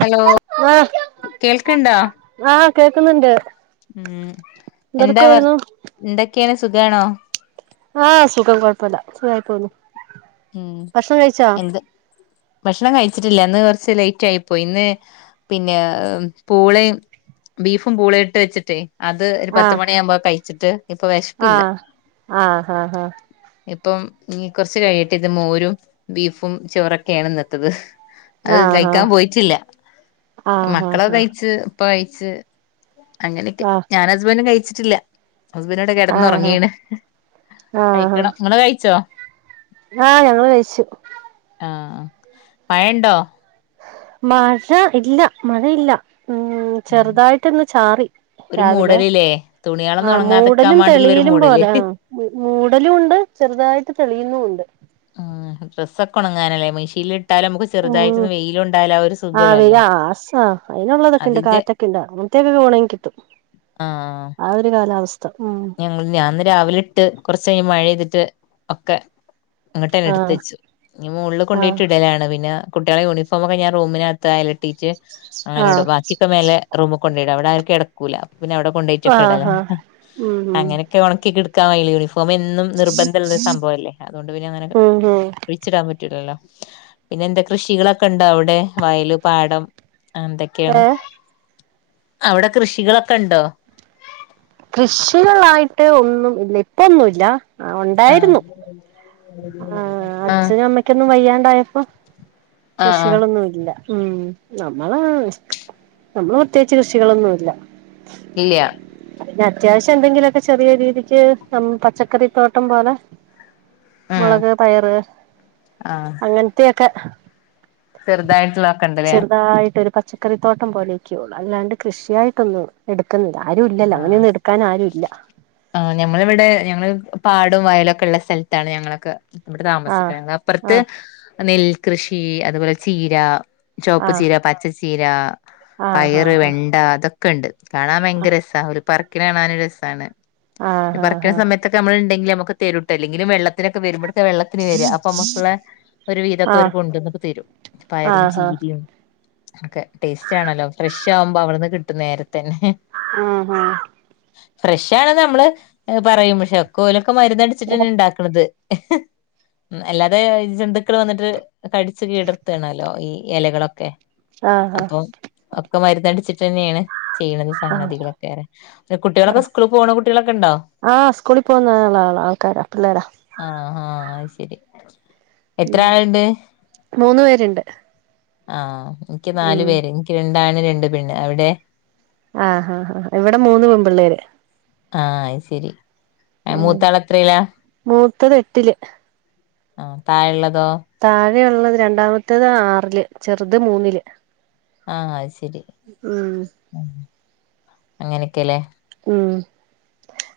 Hello ആഹ് കേൾക്കണ്ടാ ആഹ് കേക്കുന്നുണ്ട് ഉം എന്താ വർ എന്തെടുക്കുവായിരുന്നു എന്തൊക്കെയാണ് സുഖമാണോ ആഹ് സുഖം കുഴപ്പമില്ല സുഖയി പോന്നുന്നു ഉം എന്ത് ഭക്ഷണം കഴിച്ചിട്ടില്ല അന്ന് കുറച്ച് ലേറ്റ് ആയിപ്പോയി ഇന്ന് പിന്നെ പൂളെ ബീഫും പൂള ഇട്ട് വെച്ചിട്ടേ അത് ഒരു ആഹ് പത്ത്ുമണിാകുമ്പോ കഴിച്ചിട്ട് ഇപ്പൊ വിശപ്പില്ല ആഹ് ആഹ് ആഹ് ഇപ്പം ഇ കുറച്ച് കഴിഞ്ഞിട്ട് ഇത് മോരും ബീഫും ചോറൊക്കെയാണ് നിത്തത് അത് ആഹ് കഴിക്കാൻ പോയിട്ടില്ല ആഹ് ആഹ് മക്കളെക്കെ കഴിച്ച് ഇപ്പ കഴിച്ച അങ്ങനെയൊക്കെ ആഹ് ഞാൻ ഹസ്ബൻറും കഴിച്ചിട്ടില്ല ഹസ്ബൻഡ് ആഹ് കിടന്ന്റങ്ങീണ് ആഹ് കഴിക്കണം ഇങ്ങള് കഴിച്ചോ ആഹ് ഞങ്ങള് കയിിച്ചു ആഹ മഴ ണ്ടോ മഴ ഇല്ല മഴയില്ല ഉം ചെറുതായിട്ടൊന്ന് ചാറി ഒരു മൂടലില്ലേ തുണികളൊന്നും ആ് ഉണങ്ങാതെക്കാൻ മൂടലും വേണ്ടിയുള്ള ഒരു തെളിയിലും മൂടല് പോലെ ആ മൂടലും ഉണ്ട് ചെറുതായിട്ട് തെളിഴുന്നു ണ്ട് ഉ ഡ്രസ്സൊക്കെ ഉണങ്ങാനല്ലേ മെഷീൻല് ഇട്ടാല നമുക്ക് ഉം ചെറുതായിട്ടൊന്ന് വെയിലുണ്ടായാല ആ ഒരു ആഹ് സുഖള്ളൂ വെയില് ആഹ് അതിന്റെ ഒണങ്ങികിട്ടും ആഹ് ആ ഒരു കാലാവസ്ഥ ഉം ഞങ്ങൾ ഞാന്ന് രാവിലെ ഇട്ട് കുറച്ച കഴിഞ്ഞ് മഴെയ്തിട്ട് ഒക്കെ അങ്ങോട്ട് തന്നെ ആഹ് എടുത്തച്ചു ഇനി മോളില് ആഹ് കൊണ്ടയിട്ട് ഇടലാണ് പിന്നെ കുട്ടികളെ യൂണിഫോമൊക്കെ ഞാ റൂമിനത്തയല്ടീറ്റ് ആഹ് അങ്ങനെടും ബാക്കിയൊക്കെ മേലെ റൂമികൊണ്ടോയിടും ഇടല അവിടാരും കെടക്കൂല പിന്നെ അവ്ടെകൊണ്ടോയിട്ടൊക്കെ ഇടല ആഹ് ആഹ് ഉം ഉം അങ്ങനെയൊക്കെ ഉണക്കിെടക്കാൻ കയൂലെ യൂണിഫോം ഫോംഎന്നും നിർബന്ധമള്ളരു സംഭവം അല്ലേ അതുകൊണ്ട് പിന്നെ അങ്ങനെ ഉം ഉം ഒഴി ച്ചിടാൻ പറ്റൂലല്ലോ പിന്നെ എന്താ കൃഷികളൊക്കെ ഉണ്ടോ അവിടെ വയല് പാടം എന്തൊക്കെയാണ് ഏഹ് അവിടെ കൃഷികളൊക്കെ ഉണ്ടോ കൃഷ്യ അട്ടെ ഒന്നും ഇല്ല ഇപ്പൊന്നുംല്ല ആഹ് ഉണ്ടായിരുന്നു ആ ആഹ് അച്ഛനും അമ്മയ്ക്കൊന്നും വയ്യാണ്ടായപ്പോ ആഹ് ആഹ് കൃഷികളൊന്നും ഇല്ല ഉം നമ്മള നമ്മള് പ്രത്യേകിച്ച് കൃഷികളൊന്നുമില്ല ഇല്ല പിന്നെ അത്യാവശ്യം എന്തെങ്കിലുമൊക്കെ ചെറിയ രീതിക്ക് ന പച്ചക്കറിത്തോട്ടം പോലെ ഉം മുളക് പയറ് അങ്ങനത്തെയൊക്കെ ചെറുതായിട്ട്ള്ളത് ക്കെണ്ട്ല്ലേ ചെറുതായിട്ട് ഒരു പച്ചക്കറിത്തോട്ടം പോലെയൊക്കെ ഉള്ളൂ അല്ലാണ്ട് കൃഷിയായിട്ടൊന്നും എടുക്കുന്നില്ല ആരും ഇല്ലല്ലോ ആഹ അങ്ങനെയൊന്നും എടുക്കാൻ ആരും ഇല്ല ആ ഞമ്മൾവിടെ ഞങ്ങള് പാടും വയലും ഒക്കെ ഉള്ള സ്ഥലത്താണ് ഞങ്ങളൊക്കെ വിടെ ആഹ് താമസിക്കുന്നത് അപ്പുറത്ത് ആഹ് നെൽകൃഷി അതുപോലെ ചീര ചുവപ്പ് ചീര പച്ചച്ചീര ആഹ് പയറ് ആഹ് വെണ്ട അതൊക്കെ ഉണ്ട് കാണാൻ ഭയങ്കര രസമാണ് ഒരു പറക്കിന് കാണാന ഒരു രസമാണ് പി ആഹ് ആഹ് പറിക്കുന്ന ആഹ് സമയത്തക്കെ നമ്മള ഉണ്ടെങ്കിൽ നമുക്ക് തെരുട്ടോ ല്ലെങ്കിലും വെള്ളത്തിനൊക്കെ വരൂ വരുമ്പോഴ വെള്ളത്തിന് വരി അപ്പൊ നമ്മുക്കുള്ള ഒരു വീതൊക്കെ ഒരു ആഹ് കൊണ്ടന്നൊക്കെ തരും പയറും ആഹ് ആഹ് ചീരയും ഒക്കെ ടേസ്റ്റണല്ലോ ഫ്രഷ ആകുമ്പോ അവിടുന്ന് കിട്ടും നേര തന്നെ ആഹഹ ഫ്രഷ ആണ് നമ്മള് പറയും പക്ഷെ ഒക്കലൊക്കെ മരന്ന്ടിച്ചിട്ടന്നെ ഉണ്ടാക്കണുന്നത് [unintelligible] ഉ അല്ലാതെ ജന്തുക്കൾ വന്നിട്ട് കടിിച്ചു കീടർത്തണല്ലോ ഈ ഇലകളൊക്കെ ആഹ് ആഹ് അപ്പൊ ഒക്കെ മരുന്നടിച്ചിട്ട് തന്നെയാണ് ചെയ്യണത് സംഗതി കു കുട്ടികളൊക്കെ ആഹ് സ്കൂള പോകണ കുട്ടികളൊക്കെ ഉണ്ടോ ആഹ് സ്കൂളിൽ പോകുന്നള്ള ആളാ ആൾക്കാരാ പിള്ളേരാ ആഹ ആഹ ആ ശരി എത്ര ഉം ആളുണ്ട് മൂന്ന് പേരുണ്ട് ആഹ എനിക്ക് ഉം നാലു പേര് എനിക്ക് രണ്ടാണ് രണ്ട് പെണ്ണ് അവിടെ ആഹഹാ ആാ ഇവിടെ മൂന്ന് മൻപള്ളേര് ആഹ ശരി ഉം മൂത്താൾ എത്രയിലാ മൂത്തത് എട്ടില് ആ താഴള്ളതോ അങ്ങനെയള്ളത് രണ്ടാമത്തത് ആറില് ചെറുത് മൂന്നില് ആഹ അത് ശരി ഉം അങ്ങനെയൊക്കെല്ലേ ഉം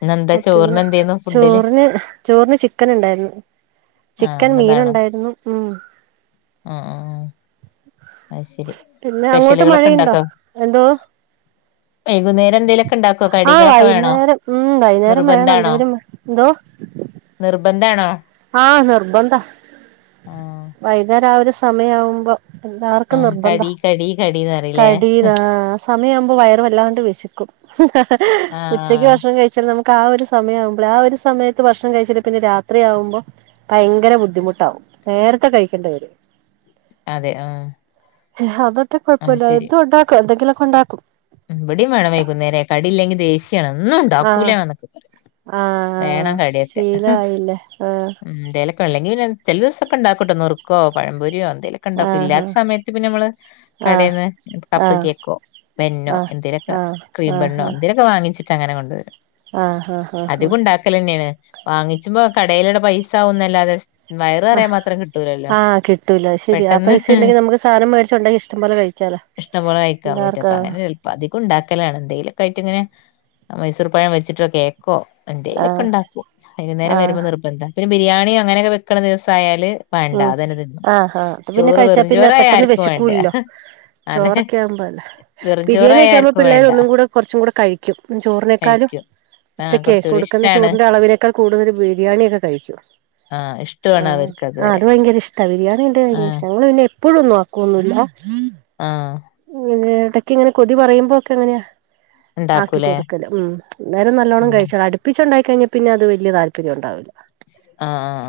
ഇന്നെന്താ പിന്നെ ചോറിന് എന്തേന്നു ഫുഡില് ചോറിന് ചോറിന് ചിക്കൻ ഉണ്ടായിരുന്നു ആഹ് ചിക്കൻ മീൻ ഇന്നതാണോ ഉണ്ടായിരുന്നു ഉ ആഹ് ആഹ് അത് ശരി പിന്നെ അങ്ങോട്ട് സ്പെഷ്യലുകളൊക്കെ മഴയുണ്ടോ ഇണ്ടാക്കോ എന്തോ വൈകുന്നേരം എന്തേങ്കലുമൊക്കെ ഉണ്ടാക്കോ ആഹ് കടികളൊക്കെ വേണോ വൈകുന്നേരം ഉം വൈകുന്നേരം വേണം നിർബന്ധാണോ എന്തേലും നിർബന്ധ ആണോ ആഹ നിർബന്ന്ത ആഹ് വൈതാ രാവിലെ സമയവുമ്പോ എല്ലാർക്കും ആഹ് കടി നിർബന്ധം കടി കടീന്ന് പറയില്ലേ കട ആ സമയവുമ്പോ വയറ വല്ലാണ്ട് വിശിക്കും ഹഹഹ ഉച്ചക്ക് ആഹ് ഭക്ഷണം വ കഴിച്ചല് നമുക്ക് ആ ഒരു സമയം ആവുമ്പോ ആ ഒരു സമയത്ത് ഭർഷണം കഴിച്ചല് പിന്നെ രാത്രി ആവ്പോ ഭയങ്കര ബുദ്ധിമുട്ടാവും നേരത്തെ കഴിക്കണ്ട വര് അതെ ആഹ അതൊട്ടെ കുഴപ്പമില്ല എത് ഉണ്ടാക്കും എന്തെങ്കിലുമൊക്കെ ഉണ്ടാക്കും ഉം ഇവിടെയും ണ്ട ആഹ് കൂലയാാന്നൊക്കെ പറയാം ആഹ് വേണം കടിയൊക്കെ ശീലായില്ലേ ഉ ഇന്തലൊക്കെ ഉള്ള എങ്ങനെ ചെിലിവസൊക്കെണ്ടാക്കോട്ടോ നുർക്കോ പഴമ്പൊരിയോ എന്തേലൊക്കെ ഉണ്ടാക്കും ആഹ് ഇല്ലാത്ത സമയത്ത് പിന്നെ നമ്മള് ആഹ് കടയിൽന്ന് കപ്പ് ആഹ് കേക്കോ മെന്നോ ആഹ് എന്തേലൊക്കെ ക്രീംെണ്ണോ ആഹ് ആഹ് എന്തേലൊക്കെ വാങ്ങിച്ചിട്ട് അങ്ങനെ കൊണ്ടുവരും ആഹ് ആഹ് ആഹ് ആഹ് അധിക ഉണ്ടാക്കല തന്നെയാണ് വാങ്ങിച്ച്പോ കടയിലടെ പൈസ ആകുന്നല്ലാതെ ആഹ ആഹ് കിട്ടൂല ശരി ആ പെട്ടെന്ന് പൈസ ഉണ്ടെങ്കി നമുക്ക് സാധനം മേടിച്ച ഉണ്ടെങ്കി ഇഷ്ടംപോലെ കഴിക്കാലോ ഇഷ്ട പോലെ അയക്കാൻ പറ്റും എല്ലാർക്കും അങ്ങനെ ച അധികം ഉണ്ടാക്കലാണ് എന്തേലുമൊക്കെയിട്ട് ഇങ്ങനെ മൈസൂർ പഴം വെച്ചിട്ട് കേ ആ എന്തേലൊക്കെ ആഹ് ഉണ്ടാക്കും വൈകുന്നേരം ആഹ് വരുമ്പോൾ നിർബന്ധം പിന്നെ ബിരിയാണി അങ്ങനൊക്കെക്കുന്ന ദിവസ ആയാല് ഉം ആ ആാ അ പിന്നെ കഴിച്ചാ വെറും പിന്നെ ചോറായ പെട്ടെന്ന് ആർക്കും വേണ്ട വിശിക്കൂല്ലോ അതെ ചോറൊക്കെ ആവുമ്പോല്ലേ ബിരിയാണിയ വെറുംചോറായ ഒക്കെ ആകുമ്പോ ആർക്കും പിള്ളേർ വേണ്ട ഒന്നും കൂടെ കുറച്ചും കൂടെ കഴിക്കും ചോറിനേക്കാലും കഴിക്കും ആഹ് ഉച്ചക്കേ കുറച്ചുകൂടി കൊടുക്കുന്ന ഇഷ്ടാണ് ചോറിന്റെ അളവിനേക്കാൾ കൂടുതരു ബിരിയാണിൊക്കെ കഴിക്കും ആ ഇഷ്ടമാണ് അവർക്ക് ആഹ അതുവരെ അത് ഭയങ്കര ഇഷ്ട ബിരിയാണിന്റെ ഭയങ്ക ഇ്ട ആഹ് നങ്ങൾന്നെ എപ്പോഴുംന്നും ആക്കുവൊന്നുമില്ല ആഹ ഇങ്ങനെ ഇടക്കക്ക് ഇങ്ങനെ കൊതി പറയുമ്പോ ഒക്കെ എങ്ങനെയാ ആക്കി ഉണ്ടാക്കൂലേ കൊടുക്കല് ഉ നേരം നല്ലോണം ആഹ് കഴിച്ചോ അടുപ്പിച്ച ഉണ്ടാക്ക കഴിഞ്ഞ പിന്നെ അത് വലിയ താല്പര്യം ഉണ്ടാവില്ല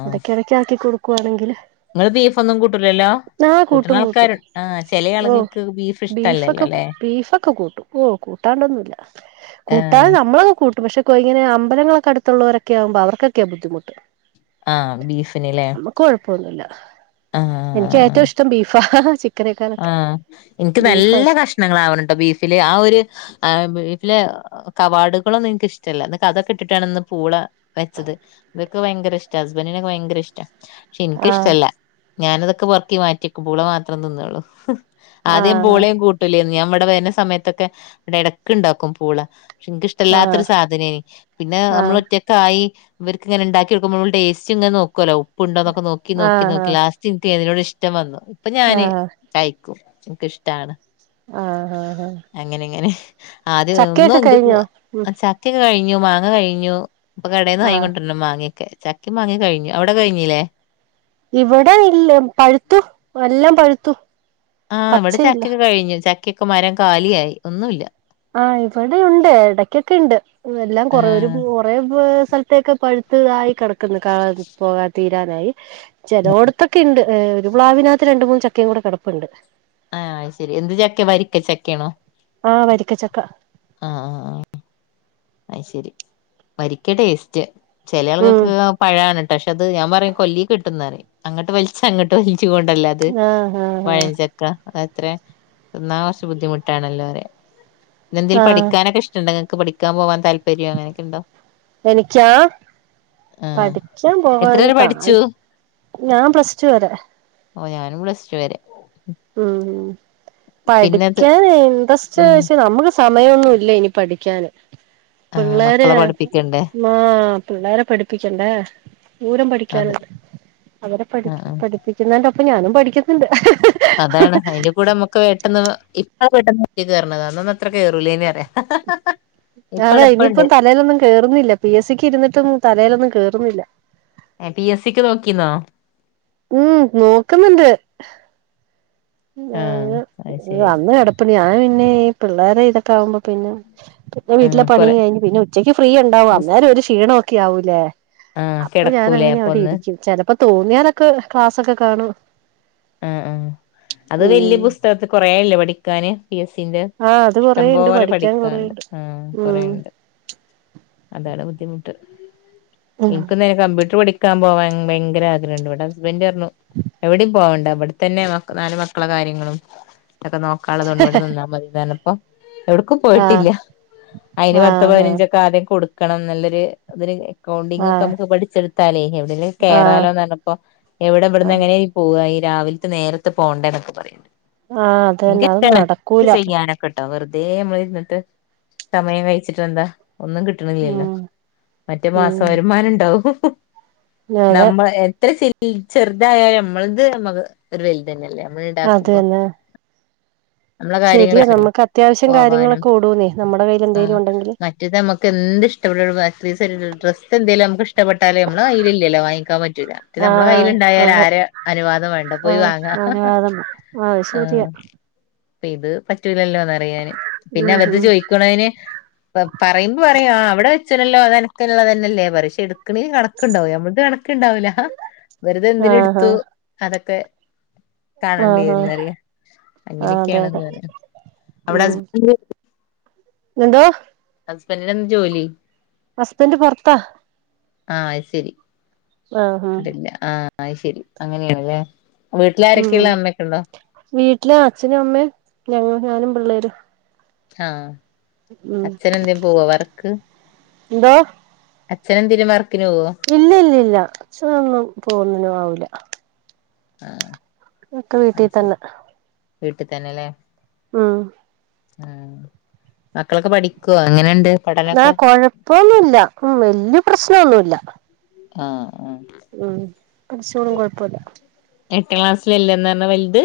ഇടക്ക ഇടക്ക ആക്കി കൊടുക്കുവാണെങ്കിൽ നിങ്ങള് ബീഫ ഒന്നും കൂട്ടൂലല്ലോ കൂട്ടന കൂട്ടും കൂട്ടും ആൾക്കാരണ്ട് ആ ചില ഓഹ് ആളുകൾക്ക് ബീഫ് ഇഷ്ടല്ലല്ലോ ബീഫൊക്കെ ല്ലേ ബീഫൊക്കെ കൂട്ടും ഓ കൂട്ടാണ്ടൊന്നുമല്ല ആഹ് കൂട്ടാതെ നമ്മളൊക്കെ കൂട്ടും പക്ഷെ ഇ ഇങ്ങന അമ്പലങ്ങളൊക്കെ അടുത്തുള്ളവരൊക്ക ആാവുമ്പോ അവർക്കെ ബുദ്ധിുട്ട് ആഹ് ബീഫിന് ല്ലേ നമ്മക്ക് കൊഴപ്പൊന്നുമില്ല എനിക്ക് ഏറ്റവും ഇഷ്ടം ബീഫാ ഹഹ. ആഹ എനിക്ക് നല്ല ഇഷ്ടം കഷ്ണങ്ങളാവണട്ടോ ബീഫില് ആ ഒരു ആ പിന്നെ. ൽ കവാടുകളോനിക്ക് ഇഷ്ടല്ല അതൊക്കെ ഇട്ടിട്ടാണ് ഇന്ന് പൂള വെച്ചത് ഇതൊക്കെ ഭയ. യങ്കര ഇഷ്ട ഹസ്ബൻഡിനൊക്കെ ഭയങ്കര ഇഷ്ട. പക്ഷെ ആഹ് എനിക്കിഷ്ടല്ല ഞാനതൊക്കെ പെറുക്കിമാറ്റിയക്കും പൂള മാത്രം തിന്നൊള്ളൂ. ആദ്യം ആഹ് പൂളയും കൂട്ടൂലന്ന് ഞാൻ ഇവിടെ വരുന്ന സമയത്തൊക്കെ ഇവിടെ എടക്കിണ്ടാക്കും പൂള. പക്ഷെ എനക്ക് ഇഷ്ടല്ലാത്തൊരു ആഹ് സാധനെനി പിന്നെ നമ്മൾ ആഹ് ഒറ്റക്കായി. ഇവര്ക്ക് ഇങ്ങനെണ്ടാക്കിയോക്കുമ്പോ മ്മള് ടേസ്റ്റ് ഇങ്ങനനോക്കുവലോ ഉപ്പിണ്ടൊന്നൊക്കെ നോക്കി നോക്കി ആഹ് ആഹ് നോക്കി ലാസ്റ്റിനിക്ക് അതിനോട് ഇഷ്ട്ട.. ഇഷ്ടം വന്നു അപ്പൊ ആഹ് ഞാന് ആഹ് കഴിക്കും എനക്കഇഷ്ടാണ്. ആഹ് ആഹ് അങ്ങനെ ഇങ്ങനെ ആദ്യ ഒന്നും ചക്കയൊക്കെ കഴിഞ്ഞോ ഉം ചക്കയൊക്കെ കഴി. ഞ്ഞു മാങ്ങ കഴിഞ്ഞു ഇപ്പൊ കടയിൽന്ന് ആഹ് വങ്ങികൊണ്ടരണം മാങ്ങയൊക്കെ. ചക്കി മാങ്ങി കഴിഞ്ഞു അവിടെ കഴിഞ്ഞല്ലേ. ഇവിടെ ഇല്ല പഴുത്തു എല്ലാം പഴുത്തു. ആഹ് ഇവിടെ പച്ചയില്ല ചക്കൊക്കെ കഴിഞ്ഞു ചക്കയൊക്കെ മരം കാലിയായി ഒന്നുല്ല. ആഹ് ഇവിടെ ഉണ്ട് എടക്കൊക്കെ ഉണ്ട് എല്ലാം കൊറ ഒരു ആഹ് കൊറെ. സ്ഥലത്തേക്കെ പഴുത്തതായി കിടക്കുന്ന പോകാ തീരാനായി ചിലവടത്തൊക്കെയിണ്ട്. ഏ ഒരു പ്ലാവിനകത്ത് രണ്ട്‌ മൂന്ന് ചക്കയും കൂടെ കിടപ്പുണ്ട്. ആഹ് ശരി എന്ത് ചക്ക വരിക്ക ചക്കയാണോ. ആഹ് വരിക്കച്ചക്ക. ആഹ് അയ്ശരി വരിക്ക ടേസ്റ്റ്. ഉം ചേലാൾകൾക്കൊക്കെ പഴാണ് പക്ഷെ അത് ഞാൻ പറയും കൊല്ലി കിട്ടുന്ന അങ്ങട്ട് വലിച്ച ഇങ്ങട്ട് വലി. ച്ച കൊണ്ടല്ല അത്. ആഹ് ആഹ് എന്നാ കുറച്ച ബുദ്ധിമുട്ടാണല്ലോ പറയ ഇന്നീന്തേലും ആഹ് ആഹ് പഠിക്കാനൊക്കെ ഇഷ്ടണ്ടോ ഇങ്ങൾക്ക്. പഠിക്കാൻ പോവാൻ താല്പര്യം അങ്ങനൊക്കെണ്ടോ. എനിക്കാ പഠിക്കാൻ പോവാൻ താൽ ഞാൻ പ്ലസ് ടു വരെ. ഓഹ് ഞാനും പ്ലസ്റ്റ് വരെ. പിന്നത് പഠിക്കാന് ഉം ഇന്റർസ്റ് നമുക്ക് സമയമൊന്നുല്ല ഇനി പഠിക്കാന്. ആഹ് പിള്ളേരെ മക്കളെ പഠിപ്പിക്കണ്ടേ ആ പിള്ളേരെ പഠിപ്പിക്കണ്ടേ. ന്തോരം അതെ പഠിക്കാനുണ്ട് അവരെ പഠി ആഹ് ആഹ് പഠിപ്പിക്കുന്നെന്റോപ്പം ഞാനും പഠിക്കുന്നുണ്ട്. അതാണ് അതിന്റെ കൂടെ അമ്മക്കും പെട്ടെന്ന് ഇപ്പ. പെട്ടെന്ന് നെറ്റി കയറണതാ അന്നൊന്നും അത്ര കേയറൂലേ പറയാ. ഇപ്പ അതാ എളുപ്പണ്ട് ഇനിയിപ്പം തലയിലൊന്നും കേറുന്നില്ല പി എസ് സിക്ക് ഇരുന്നിട്ടും തലയിലൊന്നും കേറുന്നില്ല. പി എസ് സിക്ക് നോക്കിന്നോ. ഉം നോക്കുന്നുണ്ട്. ആഹ് അത് ശരി. അന്ന് ഞാൻ കിടപ്പുണ്ട് പിന്നെ ഈ പിള്ളേരെ ഇതൊക്കെ ആകുമ്പോ പിന്നെ. പിന്നെ വീട്ടിലെ ആഹ് പണി കൊറെ കഴിഞ്ഞ് പിന്നെ ഉച്ചക്ക് ഫ്രീ ഉണ്ടാവും ബുസ് അന്നേരം ഒരു ക്ഷീണഒക്കെ ആവൂലേ. ആഹ് അപ്പൊ ഞാൻ കിടക്കൂലേ അങ്ങനെ അപ്പൊ അവിടെ ഒന്ന് ഇരിക്കും ചിലപ്പോ തോന്നിയാലൊക്കെ ക്ലാസ്സൊക്കെ കാണും. ആഹ് ആ അത് വല്യ ഉം പുസ്തകത്തികുറേല്ലേ പഠിക്കാന് പി എസ് സി. അ ആഹ് അത് ഇഷ്ടം കൊറേണ്ട് പോലെ പഠിക്കാൻ പഠിക്കാണ്ട് കൊറേണ്ട് ആ ഉം കൊറെയിണ്ട്. അതാണ് ബുദ്ധിമുട്ട് എനിക്കന്നെ കമ്പ്യൂട്ടർ പഠിക്ക. ക്കാൻ പോവാൻ ഭയങ്കര ആഗ്രഹണ്ട് ഇവിടെ ഹസ്ബൻഡറഞ്ഞു എവിട പോവാണ്ട. വിടെത്തന്നെ നാല് മക്കളെ കാര്യങ്ങളും ഒക്കെ നോക്കാുള്ളതൊണ്ട് ഇവിടെ നിന്നാൽ മതിറഞ്ഞപ്പോ. എവിടക്കും ആഹ് പോയിട്ടില്ല അയിന് ആഹ് ആഹ് പത്തപതിനഞ്ചൊക്കെ ആദ്യം കൊടുക്കണം ന്നല്ലൊരു ഇതിന്. അക്കൗണ്ടിംഗ ഒക്കെ ആഹ് നമുക്ക് പഠിച്ചെടുത്താലേ. അതില് ആഹ് കേറാലോന്ന് പറഞ്ഞപ്പോ എവിടെവിടന്ന് ആഹ് എങ്ങനെ ഇയ് പോവായി. രാവിലത്തെ നേരത്ത് പോകണ്ടേ എന്നൊക്കെ പറയും ആഹ് അത് തന്നെ നിക്ക് അത് [unintelligible] നടക്കൂല ചെയ്യാനൊക്കെട്ടോ വെറതെ. തേമ്മൾ ഇര്ന്നിട്ട് സമയം കഴിച്ചിട്ട് ന്താ. ഒന്നും കിട്ടണില്ലല്ലോ ഉം മറ്റേ മാസ ഉം വരുമാനം ഉണ്ടാവും. അതെ നമ്മ എത്ര ചെറുതായാലും അമ്മളത് നമ്മക്ക് ഒരു വലുതന്നെയല്ലേ. നമ്മൾ അത് ഉണ്ടാക്കുമ്പോ തന്നെ നമ്മളെ ശരിയാ കാര്യങ്ങല്ലോ നമുക്ക് അത്യാവശ്യം പോവാനും കാര്യങ്ങളൊക്കെ ഓടൂന്നേ നമ്മുടെ കയ്യിൽ ആ എന്തെലും ഉണ്ടെങ്കില് മറ്റത് നമ്മുക്ക് എ ന്ത് ഷ്ടപ്പെട്ടുള്ളരീയത്തിൽ ഡ്രസ് എലും നഷ്ടപ്പെട്ടാലേ നമ്മലേ വാങ്ങിക്കാൻ പറ്റ ആഹ് കയ്ൽുണ്ടായാല അതെ ആര അനുവാദം വേണ്ട പോയി ആഹ് വാങ്ങ അനുവാദം അത് ആ ശരിയാ ഇ ഇത് പറ്റ്റ്റൂല്ലല്ല യാന് പിന്നെ ഉം അവടുത് ഉം ചോദിക്കണന് പറയുമ്പോ പറയും ആഅവിടെ നല്ലോ അതനക്കുള്ളള്ളതന്നെല്ലേ പക്ഷെ എടുക്കണ കണക്കുണ്ടാവും നമ്മൾക്ക് കണക്കുണ്ടാവില്ല വെറുതെന്തിന ആഹ് ആഹ് എടുത്തു അതൊക്കെ കാണണ്ടി ആഹ് ആഹ് വരന്ന്റിയാം ആഹ് അതെ അങ്ങനെയൊക്കെയാണന്ന് അതെ പറയാം അവിടെ ഉം ഹസ്ബൻഡ എന്തോ ഹസ്ബൻഡിനെന്ത് ജോലി ഹസ്ബൻഡ് പുറത്താ ആഹ ശരി ആഹഹ അ ശരി അങ്ങനെയണല്ലേ ഉം വീട്ടിലെ അച്ഛനും അമ്മേയും ഞങ്ങ ഞാനും പിള്ളേര് ആഹ അച്ഛന എന്തേും പോവ വറക്ക് ന്തോ അച്ഛും നെതിരുമാറ്ക് ഇല്ല ഇല്ലല്ല ഛനോന്നും പോന്നിനും ആവൂല ആഹ ഒക്കെ വീട്ടീ തന്നെ വീട്ടിൽ തന്നെല്ലേ ആഹ ആ മക്കളൊക്കെ പഠിക്കുവ ഏങ്ങനെയണ്ട് ആ കൊഴപ്പൊന്നുമല്ല ഉ വല്യ പ്രശ്നമൊന്നുമല്ല ആഹ ഉം പടിച്ചോളും കൊഴപ്പമില്ല എട്ടാം ക്ലാസ്സിലല്ലേ എന്ന പറഞ്ഞാ വലുത്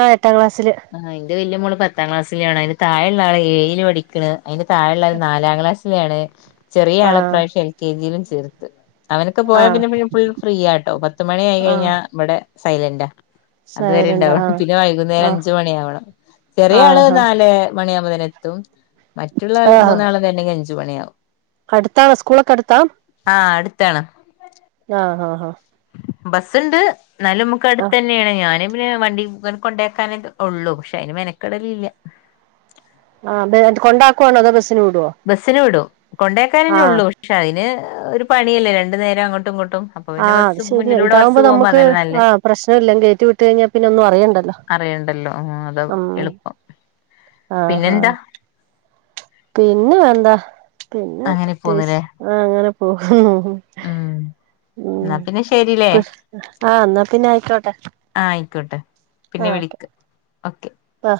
ആ എട്ടാം ക്ലാസ്സില് ആഹ് എന്റെ വല്യ മോള് പത്താം ക്ലാസ്സിലെയാണ് അതിന്റെ താഴെയുള്ള ആള് ഏഴയില് പഠിക്കണ അതി്ന്റെ താഴെയുള്ള ആള് നാലാം ക്ലാസിലാണ് ചെറിയ ആഹ് ആളപ്രാവശ്യം എൽ കെ ജിയിലും ചേർത്ത് അവനൊക്കെ പോയാ ആഹ് പിന്നെെ ഫുൾ ഫ്രീ ആട്ടോ പത്തുമണി ആയി ആഹ് കഴിഞ്ഞാ ഇവിടെ സൈലന്റാ അതുവരെ സൈലന്റ് ആ ഉണ്ടാവണം പിന്നെ വൈകുന്നേരം ആ അഞ്ച മണി ആവണം ചെറിയ ആള് ആഹ് നല് മണിയാകുമ്പോേത്തും മറ്റുള്ളൾ മൂന്നാളണ്ടെങ്കിൽ അഞ്ചു മണിയാവും അടുത്താ സ്കൂളൊക്കെ അടുത്താം ത്താണ് ആഹ് ബസ്സുണ്ട് ന്നാലും മുക്ക് ആ അടുത്ത് തന്നെയാണ് ഞാനും വണ്ടിനെ കൊണ്ടേക്കാനക്കെ ഉള്ളു പക്ഷെ അയിന് മെനക്കിടലല്ല ആ അത് കൊണ്ടാക്കുവാണോ അതോ ബസ്സിന് വിടുവോ ബസ്സിന് വിടും കൊണ്ടേക്കാനന്നെ ആഹ് ഉള്ളൂ പക്ഷെ അതിന് ഒരു പണിയല്ലേ രണ്ടു നേരം അങ്ങോട്ടും ഇങ്ങോട്ടും അപ്പൊ പിന്നെ ആഹ് ബസ് ശരിയ മുന്നിലൂടെ ബസ് ഇതാകുമ്പോ പോകുമ്പോ നമുക്ക് അതല്ലേ നല്ലേ ആഹ പ്രശ്നം ഇല്ല ക കേറ്റി വിട്ട കഴിഞ്ഞാൽ പിന്നെ ഒന്നും അറിയണ്ടല്ലോ അറിയണ്ടല്ലോ അത എളുപ്പം ആ ഹാ പിന്നെന്താ പിന്നെ എന്താ പിന്നെ അങ്ങനെ പ്രത്യേകിച്ച് പോന്നുല്ലേ ആ അങ്ങനെ പോകുന്നു ഉം ഉ എന്നാ പിന്നെ ശരില്ലേ ആഹ എന്നാ പിന്നെ ആയിക്കോട്ടെ ട്ടെ പിന്നെ വിളക്ക് ഓക്കെ വഹ